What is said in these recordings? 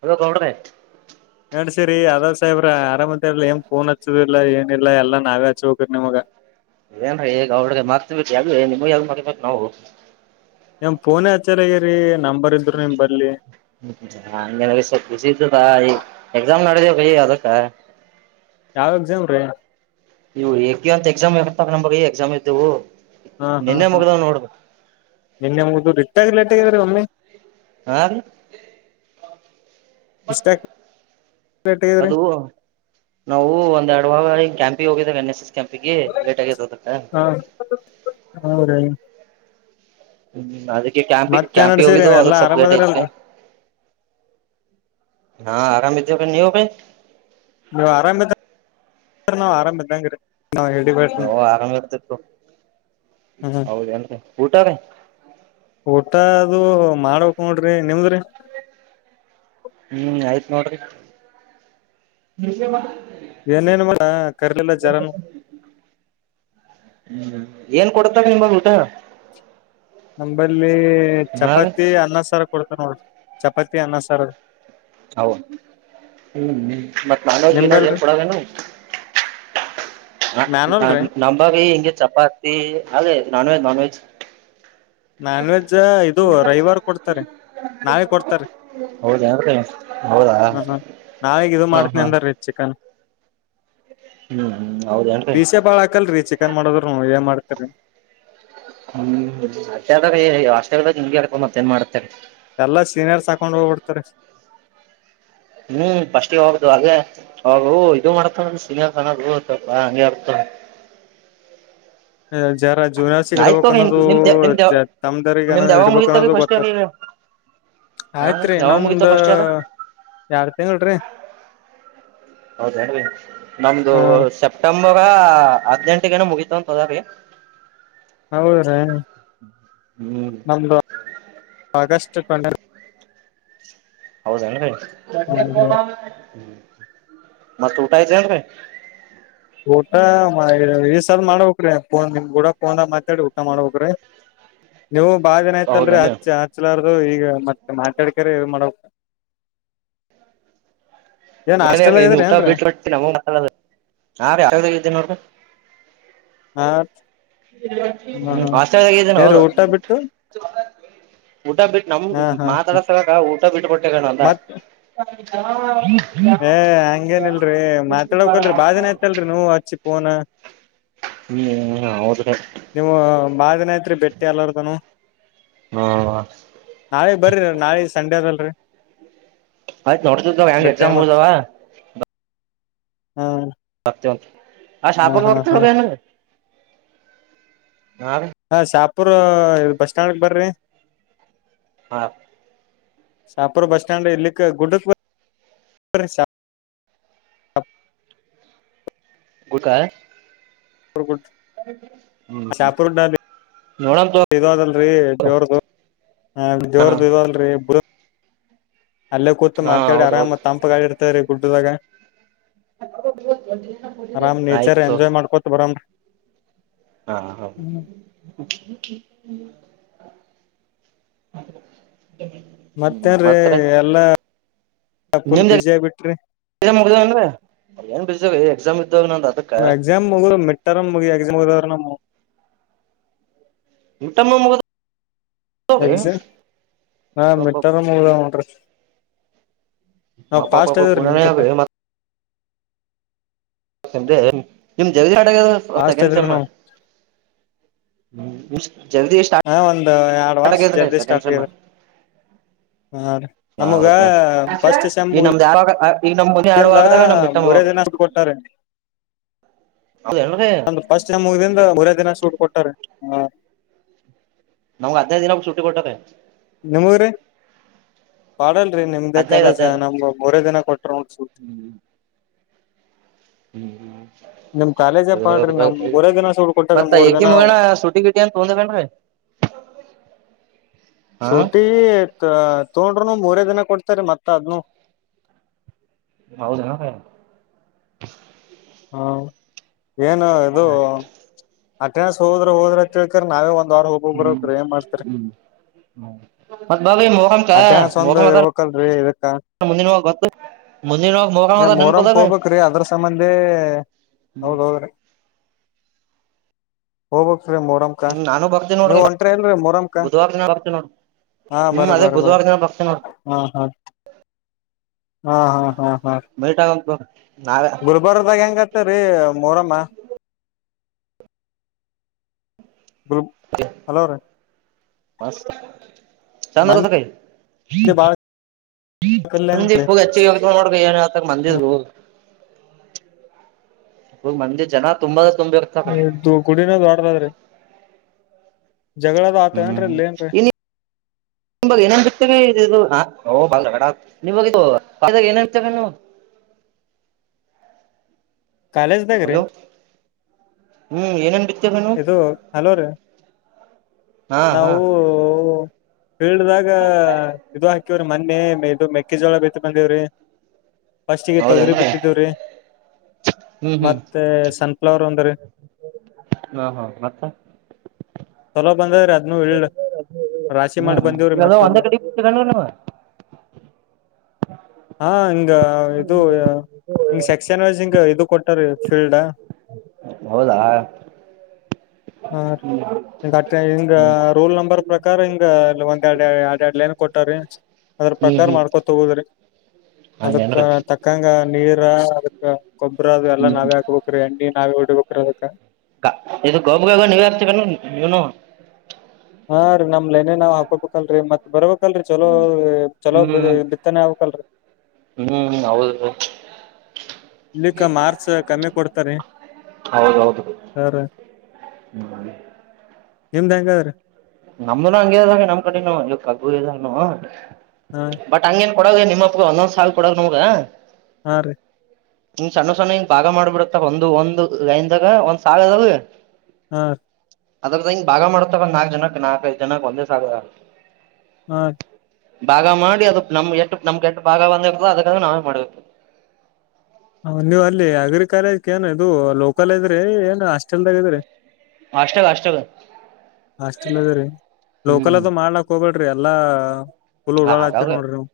ಹದ ಕೌಡ ನಡ್ಸರಿ ಅದಾವ ಸಾಹೇಬ್ರ ಆರಾಮತ್ಲ್ಲ ನ್್ಫೋನ್ ಹಚ್ಚದ ಇಲ್ಲ ಏನಿಲ್ಲ ಎಲ್ಲ ನಾಗಚೌಕ್ರ ನಿಮಗ ಯಾಗ ನಿಮ ಯಾವಾಗ ಮಗಬೇಕು ನಾವು ನಮ್ ಪೋನ ಆಚಾರ ಆಗ್ಯರಿ ಗೆನ ಸ್ವಲ್ಪ ಖುಷಿ ಇದ್ದದಾ ಈ ಎಕ್ಸಾಮ್ ನಡೆ ಹ ಅದಕ್ಕ ಯಾವ್ ಎಕ್ಸಾಮ್ ರೀ ಇವು ಎಕಿ ಅಂತ ಎಕ್ಸಾಮ್ ಎತ್ತ ನಮಗೆ ಎಕ್ಸಾಮ್ ಇದ್ದವು ಹಾ ಹಾ ನಿನ್ನೆ ಹಾ ಮುಗ್ದಾವ್ ನೋಡ್ರಿ ನಿನ್ನೆಮ ಆಗಲ ೀ ಒಮ್ಮೆ ಹ ಅದೀ ಇಷ್ಟಾಗಿ ಲೇಟ್ ಆಗ್ಯದ್ರಿ ಅದು ನಾವು ಒಂದ್ೆರಡು ವಾಗ ಕ್ಯಾಂಪ್ ಹೋಗ ಮ ಎ ಕೆಂಪಿಗೆ ಲೇಟ್ ಆಗಿತೋದುಟ ಹಾ ಹೌದ್ರಿ ಹ್ಮ್ ಅದ ಕ್ಯಾಂಪಿ ಮತ್ತೇನ್ ಕ್ಯಾಂಪಿ ನಡ್ಸಿರಿ ಹೋಗಿದ್ದು ಎಲ್ಲಾ ಅದಕ್ ಆರಾಮ್ ಸೇಬಟ್ಐತಿಗೆ ಅದರಲ್ರಿ ಹಾ ಆರಾಮ ಇದ್ದ ಗ್ಣಿ ಹೋಗೆ ನೀವು ಆರಾಮ ನವು ಆರಾಮದಂಗ್ರ ನಾವ್ ಹೇಳಬ ನಾವು ಆರಾಮ್ ಇರ್ತಿತ್ತು ಹ್ಮ್ ಹೌದೇನ್ರಿ ಊಟ ರೀ ಊಟ ಅದು ಮಾಡಬೇಕಕ್ ನೋಡ್ರಿ ನಿಮ್ದ್ರಿ ಹ್ಮ್ ಆಯ್ತ್ ನೋಡ್ರಿ ವಿಷೇಮ ಏನೇನು ಮಾಡ ಕರ್ಲೆಲ್ಲ ಜರನು ಹ್ಮ್ ಏನ್ ಕೊಡ್ತಾರ ನಿಮಗ್ ಊಟ ನಂಬರ್ ಹಾ ರೀ ಚಪಾತಿ ಅನ್ನ ಸರ್ ಕೊಡ್ತ ನೋಡ್ರಿ ಚಪಾತಿ ಅನ್ನಸರ್ ಹೌ ಹ್ಮ್ ಮತ್ ನಾನ್ ವಜ್ ಏನ ನಿಂಬಲ್ರಿ ಕೊಡಲೇನು ಮ್ಯಾನುಲ್ ರೀ ನಂಬಾಗಿ ಹಿಂಗೆ ಚಪಾತಿ ಅಲೆ non veg non veg. Non veg ಇದು ರವಿವಾರ ಕೊಡ್ತಾರೀ ನಾಳಿ ಕೊಡ್ತಾರೀ ಹೌದೇನ್ರಿ ಹೌದಾ ಹ ನಾಳಿಗ್ ಇದು ಮಾಡ್ತನಿ ಅಂದಾರೀ ಚಿಕನ್. ಹ್ಮ್ ಹ್ಮ್ ಹೌದೇನ್ರಿ ಪೀಸೆ ಬಾಳ ಹಾಕಲ್ರಿ ಚಿಕನ್ ಮಾಡದ್ರುನು ಏನ್ ಮಾಡ್ ತರಿ ಹ್ಮ್ ಅತ್ತೆ ಅದ ಅಷ್ಟೇದಾಗ ನಿಮ್ಗೆ ಹಕೊಂಡ ಮತ್ ಏನ್ ಮಾಡತಾರ್. ಎಲ್ಲಾ ಸೀನಿಯರ್ಸ್ ಹಾಕೊಂಡ್ ಹೋಗ್ಬಿಡ್ತಾರೆ. ಹ್ಮ್ ಫಸ್ಟ್ಗೆ ಹೋಗ್ದ ಹಾಗೆ ಹೋಗ ಇದು ಮಾಡತ ಸಿನಲ್ಪ ಹಂಗೆ ಆರ್ತ. ಜರ ಜೂನಿರ್ಸಿಗ್ ಇಡ್ಬಬೇಕ ನಿಮ್ ಅನ್ನೋದು ನಿಮ್ದ ನಿಮ್ದ ತಮ್ದರಿಗಏನ ನಿಮ್ದ್ ಯಾವಾಗ ಇಡ್ಬೇಕ ಮುಗಿತವ ಅನ್ನೋದು ಫಸ್ಟ್ ಇಯರ್ ಗೊತ್ತಲ್ರಿ ಈಗ ಹಾ ಆಯ್ತ್ರಿ ಯಾವಾಗ ಇನ್ನೊಂದ ಮುಗಿತವ ಫಸ್ಟ್ ಇಯರ್ ಯಾರ್ ತಿಂಗ್ರಿ. ಹೌದೇನು ನಮ್ದು ಸೆಪ್ಟೆಂ ಇವಾಗ ಹದ್ನೆಂಟ್ಗೇನ ಮುಗಿತವ್ [unintelligible] ಹೌದ್ರ ಹ್ಮ್ ನಮ್ದು ಆಗಸ್ಟ್. ಚ್ಚಕೊಂಡ ಹೌದೆನ್ರಿ [unintelligible] ಮತ್ ಊಟ ಆಯ್ತ್ ಏನ್ರೀ ಊಟ ಈ ಸರ್ ಮಾಡಕ್ರಿ ಫೋನ್ ನಿಮ್ ಕೂಡ ಫೋನ್ಗ ಮಾತಾಡಿ ಊಟ ಮಾಡಬೇಕ್ರಿ. ನೀವು ಬಾಳ ದಿನ ಆಯ್ತಲ್ರಿ ಹೌದೇನ್ರಿ ಹಚ್ಚ ಹಚ್ಚಲ ಅದು ಈಗ ಮತ್ತೆ ಮಾತಾಡ್ಕಾರೆ ಮಾಡ. ಮನೀಯಾಗ್ ಊಟ ಬಿಟ ಕೊಡ್ತ ನಮ [unintelligible] ಹಾ ರೀ ಯದ ಇದು ನೋಡ್ರಿ. ಹಾ ಹ ಹ್ಮ ಹಾ ಆಸ್ದಾಗ ಇದೀನ ಏನ್ರಿ ಹೌದು ಊಟ ಬಿಟ್ಟು ಊಟ ಬಿಟ್ಟ ನಮ್ ಹಾ ಹಾ ಹಾ ಮಾತಾಡಸ ಊಟ ಬಿಟ್ಟು ಕೊಟ್ಟವಣ ಅಂತ. ಮತ್ [unintelligible] ಏ ಹಂಗೇನಿಲ್ರಿ ಮಾತಾಡಕ್ಲ್ರಿ ಬಾಳ್ದಿನ ಆಯ್ತಲ್ರರಿ ನೀವ್ ಹಚ್ಚಿ ಪೋನ. ಹ್ಮ ಅವೌದ. ಬಾಳ್ ದಿನ ಐತ್ರಿ ಬೆಟ್ಟಿ ಎಲ್ಲಾರ್ದನು. ಹಾ ನಾಳೆ ಬರ್ರಿ ನಾಳೆ ಸಂಡೆ ಅದಲ್ [unintelligible] ಆಯ್ತ್ ನೋಡ್ದಂಗ್ ಹೆಂಗ್ ಎಕ್ಸಾಮ್ ಹೊಯ್ ಅವಾ ಹಾ ಚೊಲ್ ಆ ಹಾ ಶಾಪುಕ್ ಹಾ ಹಾ [unintelligible] ಹಾ ಪುರ ಬಸ್ ಸ್ಟ್ಯಾಂಡ್ಗ ಬರ್ರಿ. ಹಾ ಶಾಪುರ್ ಬಸ್ಟ್ಯಾಂಡ್ ಇಲ್ಲಿಕ್ಕೆ ಗುಡಕ್ ಬಾ ಶಾ ಗಟಾ ಶಾಪುರ್ ಗುಡ್ ಹ್ಮ್ ಹ್ಮ್. ನೋಡಮ್ ತೊ ಇದದಲ್ರರಿ ಜೋರ್ದು ಜೋರ್ದು ಇದಲ್ರೀ ಬ ಅಲ್ಲೇ ಕುತ್ ಹಾ ಮಾತಾಡಿ ಹೌದ್ ಹೌದು ಆರಾಮ ತಂಪಗಾಳಿ ಇರ್ತರಿ. ಗುಡ್ಡದಾಗ ಆರಾಮ್ [unintelligible] ನೇಚರ್ ಆಯ್ತು. ಎಂಜಾಯ್ ಮಾಡ್ಕೊತ ಬರಾಮ್ರಿ ಹಾ ಹ ಮತ್ತೇನರಿ ಮತ್ ರೀ ಎಲ್ಲಾ ಫುಲ್ ನಿಮ್ದ ಬಿಜ ಆಗ್ಬಿಟ್ರಿ ಎಕ್ಸಾಮ್ ಮುಗ್ದಾವೇನ್ರಿ ಏನ್ ಬಿಜಿ ಎಕ್ಸಾಮ್ ಇದ್ದವ ನಂದ್ ಅದಕ್ಕ ಎಕ್ಸಾಮ್ ಮುಗ ಮೀಟ್ಟಾರ ಮುಗ ಎಕ್ಸಾಮ್ಗ್ರ ನಮ್ಮು ಊಟಮ್ಮ ಮುಗದ ಎಸೆ ಹಾ ಮಿಟ್ಟರ ಮುಗದವ ನೋಡ್ರಿ. ನಾವ್ ಮಪಾ ಫಾಸ್ಟ್ ಪಾಪ ಅದೇವ್ರಿ ಗುಣಾನ ಹಾವ ನಿಮ್ಕಿಂತ ಮ ಡೇ ನಿಮ್ ಜಗ ಫಾಸ್ಟ್ ಸೆಕೆಂಡ್ ಅದೇವ್ರಿ ಸೇಮ್ ನಾವ್ [unintelligible] ಹಾ ಒಂದು ಎರಡು ವರ್ಷ ಜಲ್ದಿ ಸೆಕೆಂಡ್ ಸ್ಟಾರ್ಟ್ ಆಗೀ ಸೆಮ್ ಹಾ ರೀ ನಮಗ ಹೌದ ಫಸ್ಟ್ ಸೆಮ್ ಈಗ ಮುಗ ನಮ್ದ್ ಯಾವಾಗ ಈಗ ನಮ್ ಮುಂದೆ ಎರಡು ಇದರಿಂದ ವಾರದಾಗ ನಮ್ ಮಿಡ್ ಟರ್ಮ್ ಮೂರೇ ದಿನ ಅಂತ ಕೊಟ್ಟಾರೆ. ಹೌದೇನ್ರಿ ಒಂದು ಫಸ್ಟ್ ಮ್ ಮುರೇ ದಿನ ಸೂಟ್ ಕೊಟ್ಟ ಸ ಹಾ ನಮ್ಗ್ ಹದಿನೈದು ದಿನ ಹು ಶುಟ್ಟಿ ಕೊಟ್ಟರಾ. ನಿಮಗರಿ ಪಾಡಲ್ಲ. ಲ್ರಿ ನಿಮ್ದೇ ಹದ್ನೈದು ಕಾಲೇಜ ಹದ್ನೈದು ನಮ್ ಮೂರೇ ದಿನ ಕೊಟ್ರ ನೋಡ ಸೂಟಿ ನಿಮ್ ಕಾಲೇಜ [inaudible] ಪಾಡ್ರಿ ನಮ್ ಮೂರೇ ದಿನ ಸೂಟ್ ಕೊಟ್ಟಾರ ಮತ್ತ ಮೂರ್ ಏಕಿ ದಿನ ಮುಗಣ ಸುಟಿ ಗಿಟಿ ಅಂತ ತೊಂಡಿದ ಏನ್ರೀ. ಸೂಟಿ ತ ತುಗೊಂಡ್ರನು ಮೂರೇ ದಿನ ಕೊಡ್ತಾರ ಮತ್ತ ಅದ್ನು ಹೌದಣ. ಹಾ ಏನ ಇದು. ಅಟೆನ್ಸ್ ಹೋದ್ರ ಹೋದ್ರೆ ಕೇಳಳ್ಕ ನಾವೇ ಒ ಅಟೆಂಡೆನ್ಸ್ ಒಂದ್ ಇರ್ಬೇಕಲ್ರರಿ ಇದಕ್ಕ ಏ ಮೊರಮ್ಕ್ ಹೋಗ್ಬೇಕ್ರಿ ಅದ್ರ ಸಂಬಂಧಿ [unintelligible] ಹೋಗ ರಿ ಮೊರಂಕ ಹ್ಮ್ ನಾನು ಬರ್ತೀನಿ ನೋಡ್ರಿ ನೀವು ಹೊಂಟ್ರ ಇಲ್ರಿ ಮೊರಂಕಾ ಬುಧವಾರ ದಿನ ಬರ್ತೇವಿ ನೋಡ್ ಹಾ ಬರ ಹ್ಮ್ ಅದೇ ಬರ ಬರ ಬುಧವಾರ ದಿನ ಬರ್ತೇವಿ ನೋಡ್ ಹ ಹ ಹಾ ಹಾ ಹಾ ಹಾ ಮೀಟ್ ಆಗ ನಾವೇ ಗುಲ್ಬರ್ದಾಗ ಹೆಂಗತ್ತರಿೀ ಮೂರಮ್ಮ ಗ ಹಲೋ ರೀ ಮಸ್ ಚಂದ ಮಂದಿ ನಡದದ್ರಿ ಬಾಳ ಕಲ್ಯಾಣ ನಮ್ ಹುಗಚ್ಚಿ ಹೋಗ ನೋಡ್ ಮಂದಿ ಅದ ಬ್ರೋ ಫುಲ್ ಮಂದಿ ಜನ ತುಂಬದ ಗುಡಿನದು್ ವಡ್ರದ್ರಿ ಹ್ಮ್ ಇ ಏನನ್ ಸಿರ್ತವೆ ಇದು ಓವ ಏ ಕಾಲೇಜ್ದಾಗ್ರಿ ಹಲೋ ಹ್ಮ್ ಏನಟ ಇದು ಹಲೋ ರೀ ಹಾ ಹಾ ನಾವು ಫೀಲ್ಡ್ ದಾಗ ಇದು ಹಾಕಿವ್ರಿ ಮೊನ್ನೆ ಇದು ಮೆ ಿ ಜೋಳ ಬತ್ತ ಬಂದೇವ್ರಿ ಫಸ್ಟಿಗೆ ತೊಗರಿ ಹೌದೇನ್ರಿ ಬಿತ್ತಿದ್ದವ್ರಿ ಹ್ಮ್ ಹ್ಮ್ ಮತ್ತೆ ಸನ್ಫ್ಲವರ್ ಅಂದ್ರರಿ ಹಾ ಹಾ ಮತ್ತ ಎಲ್ಲ ಬಂದೀ ಅದ್ ಇಳ್ಳ ಹ್ಮ್ ಇ ಒಂದ ಅದ್ನು ಕಡೆ ನ ಹಾ ಹ ಹಂಗ ಇದು ಹಿಂಗ ಸೆಕ್ಷನ್ ವೈಸ್ ಹಿಂಗ ಇದು ಕೊಟ್ಟಾರ ಫೀಲ್ಡ್ ಹೌದಾ ಹಾಂ ರ ರೂಲ್ ನಂಬರ್ ಪ್ರಕಾರ ಹಿಂಗ ಇಲ್ಲಿ ಒಂದ್ ಎರಡು ಎರ ಎರಡ್ಲ ಏನ್ ಕೊಟ್ಟ್ರೀ ಅದ್ರ ಹ್ಮ್ ಪ್ರಕಾರ ಹ್ಮ್ ಮಾಡ್ಕೊತ ತಗೋದ್ರಿ ಅದಕ್ಕ ಹಂಗೇನ್ರಿ ತಕ್ಕಂಗ ನೀರ ಅದಕ್ಕ ಗೊಬ್ರೇ ಅದು ಎಲ್ಲಾ ಹ್ಮ್ ನಾವೇ ಹಾಕ್ಬೇಕ್ರೀ ಎಣ್ಣಿ ನಾವೇ ಹೊಡಿಬೇಕ್ರೀ ಅದಕ್ಕ ಇದು ಗೋಬು ಗೋೋಗ ನೀ ಯಾರ್ ನೀನು ಹಾ ರೀ ನಮ್ ನೈನೆ ನಾವ್ ಹಾಕೋಬೇಕಲ್ರರಿ ಮತ್ ಬರ್ಬೇಕಕ್ ಆಕಲ್ರಿ ಚಲೋ ಚಲೋ ಹ್ಮ್ ಬಿತ್ತನೆೆ ಆಕಲ್ರರಿ ಹ್ಮ್ ಹೌದು ಇಲ್ಲಿಕ್ಕ ಮಾರ್ಚ್ ಕಮ್ಮಿ ಕೊಡ್ತರಿ ಹೌದೌದು ಸ ಹ್ಮ್ ನಿಮ್ದ್ ಹೆಂಗಾದ್ರೀ ನಮ್ದನ ಹಂಗಗೆ ಹಾಗೆ ನಮ್ ಕಡೆನು ಇ ಕಗ್ಬು ಇದ್ದ ಹಾ ಬಟ್ ಹಂಗಗೆನ್ ಕೊಡಗೆ ನಿಮ್ಮಪ್ಪ ಒಂದೊಂದ್ ಸಾಲಲ್ ಕೊಡಾಗ ನಮಗ ಹಾ ರೀ ಹಂಗ ಸಣ್ಣ ಸಣ್ಣ ಹಿಂಗ ಭಾಗ ಮಾಡ್ಬಿಡತ್ತ ಒಂದು ಒಂದು ಲೈನದಾಗ ಒಂದ್ ಸಾಲ ಅದಾವ ಹ ಅದ್ರದ ಹಂಗ ಭಾಗ ಮಾಡ್ತಾವ ನಾಕ್ ಜನ ನಾಲ್ಕೈದು ಜನಕ್ಕೆ ಒಂದೇ ಸಾಗು ಹಾ ಭಾಗ ಮಾಡಿ ಅದು ನಮ್ ಎಟ್ಟು ನಮ್ಗೆ ಎಟ್ಟು ಭಾಗ ಬಂದ ಅದಕ್ಕಾದ ನಾವೇ ಮಾಡ್ಬೇಕು ಹ ನೀವ್ ಅಲ್ಲಿ ಅಗ್ರೀ ಕಾಲೇಜ ಏನು ಇದು ಲೋಕಲ್ ಇದ್ರಿ ಏನ್ ಹಾಸ್ಟೆಲ್ದಾಗ ಇದ್ರಿ ಅಷ್ಟಾಗ ಅಷ್ಟಾಗ ಹಸ್ಟೆಲ್ ರೀ ಹ್ಮ್ ಲೋಕಲ್ದು ಮಾಡ್ಲಕ್ ಹೋಗಬೇ ರಿ ಎಲ್ಲಾ ಪುಲ್ ಉಡಾಳ ಆಗಾಗ ಆಗ್ತರಿ ನೋಡ್ರಿ ನೀವ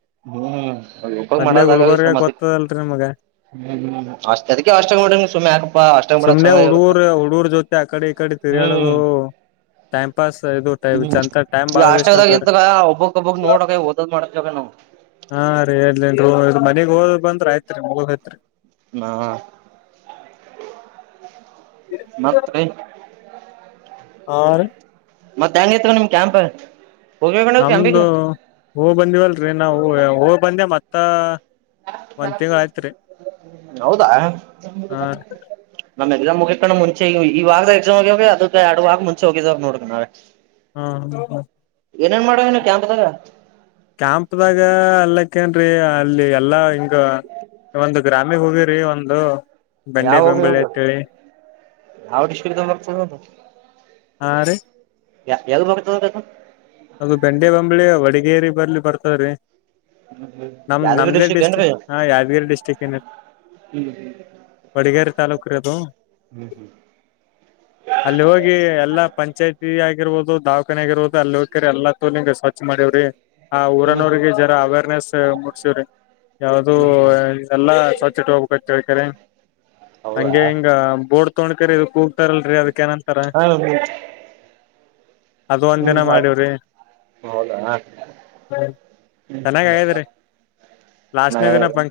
ಮೊದ್ಲೆೇ ಗುಲ್ಬರ್ಗ ಗೋತ್ತದಲ್ರರಿ ನಮ್ಗೆ ಹ್ಮ್ ಹ್ಮ್ ಅಷ್ಟ ಅದಕ್ಕೆ ಅಷ್ಟಂಗ ಮಾಡಡ ಸುಮ್ಮನೆ ಯಾಕಪ್ಪಾ ಅಷ್ಟಂಗ ಸುಮ್ನೆ ಚೆನ್ನಾಗಿರುತ್ತ ಹುಡುಗರ್ ಹುಡುಗರ್ ಜೊತೆ ಆ ಕಡೆ ಈ ಕಡೆ ಹ್ಮ್ ತಿರ್ಗಾಡೋದು ಟೈಮ್ ಪಾಸ್ ಇದು ಟೈ ಹ್ಮ್ ಚಂತ ಟೈಮ್ ಈ ಬಾಳ ವೇಸ್ಟ್ ಅಷ್ಟಂಗದಾಗ ಆತವ್ರೀ ಇದ್ದಾಗ ಒಬ್ಬಕ್ ಒಬ್ಬಕ್ ನೋಡ ಕ ದು ಮಾಡೆ ಕ ನವು [unintelligible] ಹಾ ರೀ ಹೇಳಲಿನ್ ಮನಗ್ ಹೋದ್ ಬಂದ್ರ ಆಐತ್ರಿ ಮುಗತ್ರಿ ಹಾ ಮತ್ತ ರೀ ಆ ಮತ್ತ ಹೆಂಗ ತ ನಿಮ್ ಕ್ಯಾಂಪ್ ಹೋಗಿ ಕಣ ನಮ್ದು ಕ್ಯಾಂಪಿಗೆ ಹೂ ಬಂದಿವವಲ್ರಿ ನಾವು ಹೂವು ಬಂದೆ ಮತ್ತ ತ ಹೌದಾ ಹಾ ನ ಎಕ್ಸಾಮ ಮುಗಿಕಣ್ ಮುಂಚೆ ಈವಾರದಾಗ ಎಕ್ಸಾಮ ಆಗಾವರಿ ಅದ ಎರಡವಾರ ಮುಂಚೆ ಹೋಗಿದಾಗ ನೋಡ್ಕಣ್ರೆ ಹಾ ಹ ಹ ಏನೇನ್ ಮಾಡುವ ನೀವು ಕ್ಯಾಂಪದಾಗ ಕ್ಯಾಂಪ್ ದಾಗ ಅಲ್ಲಕ್ಕೇನ್ ರಿ ಅಲ್ಲಿ ಎಲ್ಲಾ ಹಿಂಗ ಒಂದು ಗ್ರಾಮಿಗ್ ಹೋಗಿರಿ ಒಂದು ಬೆಂಡೆ ಯಾವ ಹೋಗಿ ಬೆಂಬಳಿ ಹೋಗ ಅಂತೇಳಿ ಯಾವದಂತ ಹಾ ರೀ ಯ ಯಾವ ಬತದಬೇಕ [unintelligible] ಅದು ಬೆಂಡೆ ಬಂಬ್ಳಿ ವಡಗೇರಿ ಬರ್ಲಿ ಬರ್ತವ್ರೀ ನಮ್ ಯಾದಗಿರಿ ನಮ್ದೇ ಏನ್ರೀ ಡಿಸ್ಟ್ರಿಕ್ ಹಾ ಯಾದಗಿರಿ ಡಿಸ್ಟ್ರಿಕ್ ಏನ ಹೊಡಗೇರೆ ತಾಲೂಕು ಕ್ರತ ಹ್ಮ್ ಅಲ್ಲಿ ಹೋಗಿ ಎಲ್ಲಾ ಪಂಚಾಯತಿ ಆಗಿ ಆಗರ್ಬಹ ದವಾಖಾನಾಗ ಆಗರ್ಬೋ ಅಲ್ಲಿ ಹರಿ ಎಲ್ಲಾ ತೋಲಿಂಗ ಸ್ವಚ್ಛ ಮಾಡಿವವ್ರಿ ಆ ಹ್ಮ್ ಊರನಊರಿಗೆ ಜರ ಅವೇರ್ನೆಸ್ ಮೂಡ್ಸವ್ರಿ ಯಾವುದು ಹ್ಮ್ ಹ್ಮ್ ಇದೆಲ್ಲಾ ಸ್ವತಿಟ್ಟ ಹೋಗ್ಬೇಕು ಅಂತ ಹೇಳಿ ಕರೇನೇ ಹೌದಾ ಹಂಗೆ ಹಿಂಗ ಬೋಡ್ ತೋಡಕರಿಬೇಕು ಹತಾರಲ್ರರಿ ಅದಕ್ಕ ಏನಂತಾರಾ ಹಾ ಅದ ಒಂದ್ ಹ್ಮ್ ದಿನ ಮಾಡಿವ್ರಿ ಹೌದಾ ಹ್ಮ ಚೆನ್ನಾಗ್ ಆಗ್ಯದ್ರಿ ಹ್ಮ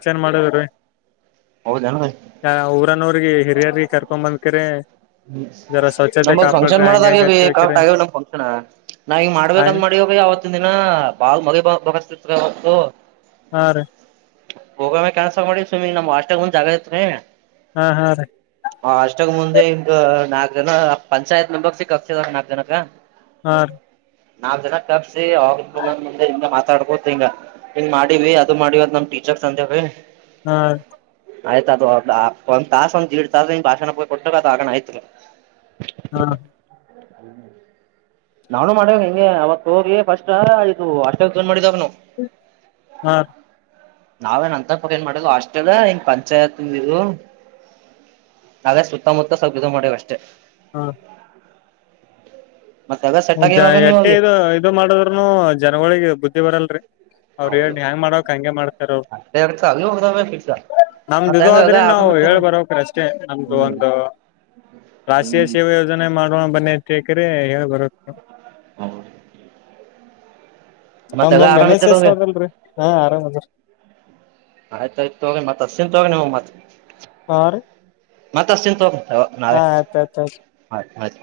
ಹ ಊರನ್ನೋರಿಗೆ ಹಿರಿಯರ್ ಕರ್ಕೊ ಬಂದಕ್ರೇ ಹ್ಮ್ ನಮಗ್ ಫಂಕ್ಷನ್ ಹಂಗ ಹೆಂಗ ಮಾಡೋದಗೇವಿ ಅಂತ ಕಕ್ಟ್ ಹೇಳ್ಕರಿ ಆಗೇವ ನಮ ಫಂಕ್ಷನ್ ನಾವ ಈಗ ಹಾಗ ಮಾಡಬೇಕಂದ್ ಮಾಡವಿ ಆವತ್ತಿನದಿನಾ [inaudible] ಹಾ ರೀ ಹೋಗ ಕೆನ್ಸ ಮಾಡಿ ಸುಮ್ಮಿಂಗ ನಮ್ ಅಷ್ಟಗ ಮುಂದ್ ಜಾಗ ಇತ್ರಿ ಹಾ ಹಾ ರೀ ಹ ಅಷ್ಟಾಗ ಮುಂದ [unintelligible] ನಾಕ್ ಜನ ಪಂಚಾಯತ್ ಮೆಂಬರ್ ಸಿಕ್ ಆಗ್ತದ ನಾಕ್ ಜನಕ ಹ ನಾವ ಜನ ಕರಸಿ ಆ ಮುಂದೆ ಹಿಂಗ ಮಾತಾಡ್ಕೊತ್ ಹಿಂಗ ಹಿಂಗ ಮಾಡಿವಿ ಅದ್ ಮಾಡಿವದ್ ನಮ್ ಟೀಚರ್ ಸಂದ್ಯೀ ಹಾ ಆಯ್ತ ಅದು ಒಂದ ತಾಸ ಒಂದ ದೀಡ್ ತಾಸ ಭಾಷಣ ಕೊಟ್ಟದು ಆಣ ಆಯ್ತು [inaudible] ಹಾ [inaudible] ನಾವ್ನು ಮಾಡೇವ ಹಿಂಗೆ ಅವತ್ ಹೋಗಿ ಫಸ್ಟ್ ಆಯದು ಅಷ್ಟ ಮಾಡಿದವು ನಾವು ಹಾ ನಾವೇನ್ ಅಂತ ಪಕ್ಕ ಏನ್ ಮಾಡ್ ಅಷ್ಟೆಲ್ ಏನ್ ಪಂಚಾಯತ್ ಇದು ನಾವೇ ಸುತ್ತಮುತ್ತ ಸ್ವಲ್ಪ ಇದ ಮಾಡ್ಯವ್ ಅಷ್ಟೇ ಹಾ ಮತ್ತ ಅದ ಸೆಟ್ ಆಗಿವಾಗ ನೀ ಎಟ್ಟೆ ಹೋಗಿ ಇ ಇದು ಮಾಡದ್ನು ಜನಗಳಳಿಗೆ ಬುದ್ಧಿ ಬರಲ್ರಿ ಅವರು ಹೇಳಿ ಹೆಯಾಂಗ್ ಮಾಡಕ್ ಹಂಗೆ ಮಾಡ್ತಾರೇ ಅವರ ಅಷ್ಟೇ ಇರ್ತ ಅಲ್ಲಿ ಹೋಗ್ದಾವ ಫಿಕ್ಸ್ ನಮ್ದದು ಮತ್ತ ಇದು ಹೆಂಗ ಅದ ಆದ್ರೆ ನಾವು ಆರಾಮ ಹೇಳಿ ಬರಕ್ರ ಅಷ್ಟೇ ನಮ್ದು ಒಂದು ರಾಷ್ಟ್ರೀಯ ಸೇವೆ ಯೋಜನೆ ಮಾಡುವ ಬನ್ನಿ ಕೇಕರೇ ಹೇಳಿ ಬರಬೇಕು ಹ ಹೌದು ಮತ್ತ ಎಲ್ಲ ನಮ್ದೊಂದ್ ಆರಾಮ ಎನ್ ಎಸ್ ಎಸ್ ಇದ್ದಿರಲರಿ ಅದಲ್ರಿ ಹಾ ಆರಾಮ್ ಅದ ಆಯ್ತಾಯಯ್ತು ತೋಗಿರೀ ಮತ್ ಹಚ್ಚಿತೀನಿ ತೋಗೋರಿ ನಿಮಗೆ ಮತ್ ಹಾ ರೀ ಮತ್ತ ಹಚ್ತಿನಿ ತಕೊ ನಾಳೆ ಹಾ ಆಯ್ತ ಆಯ್ತ ಆಯ್ತು ಆಯ್ತು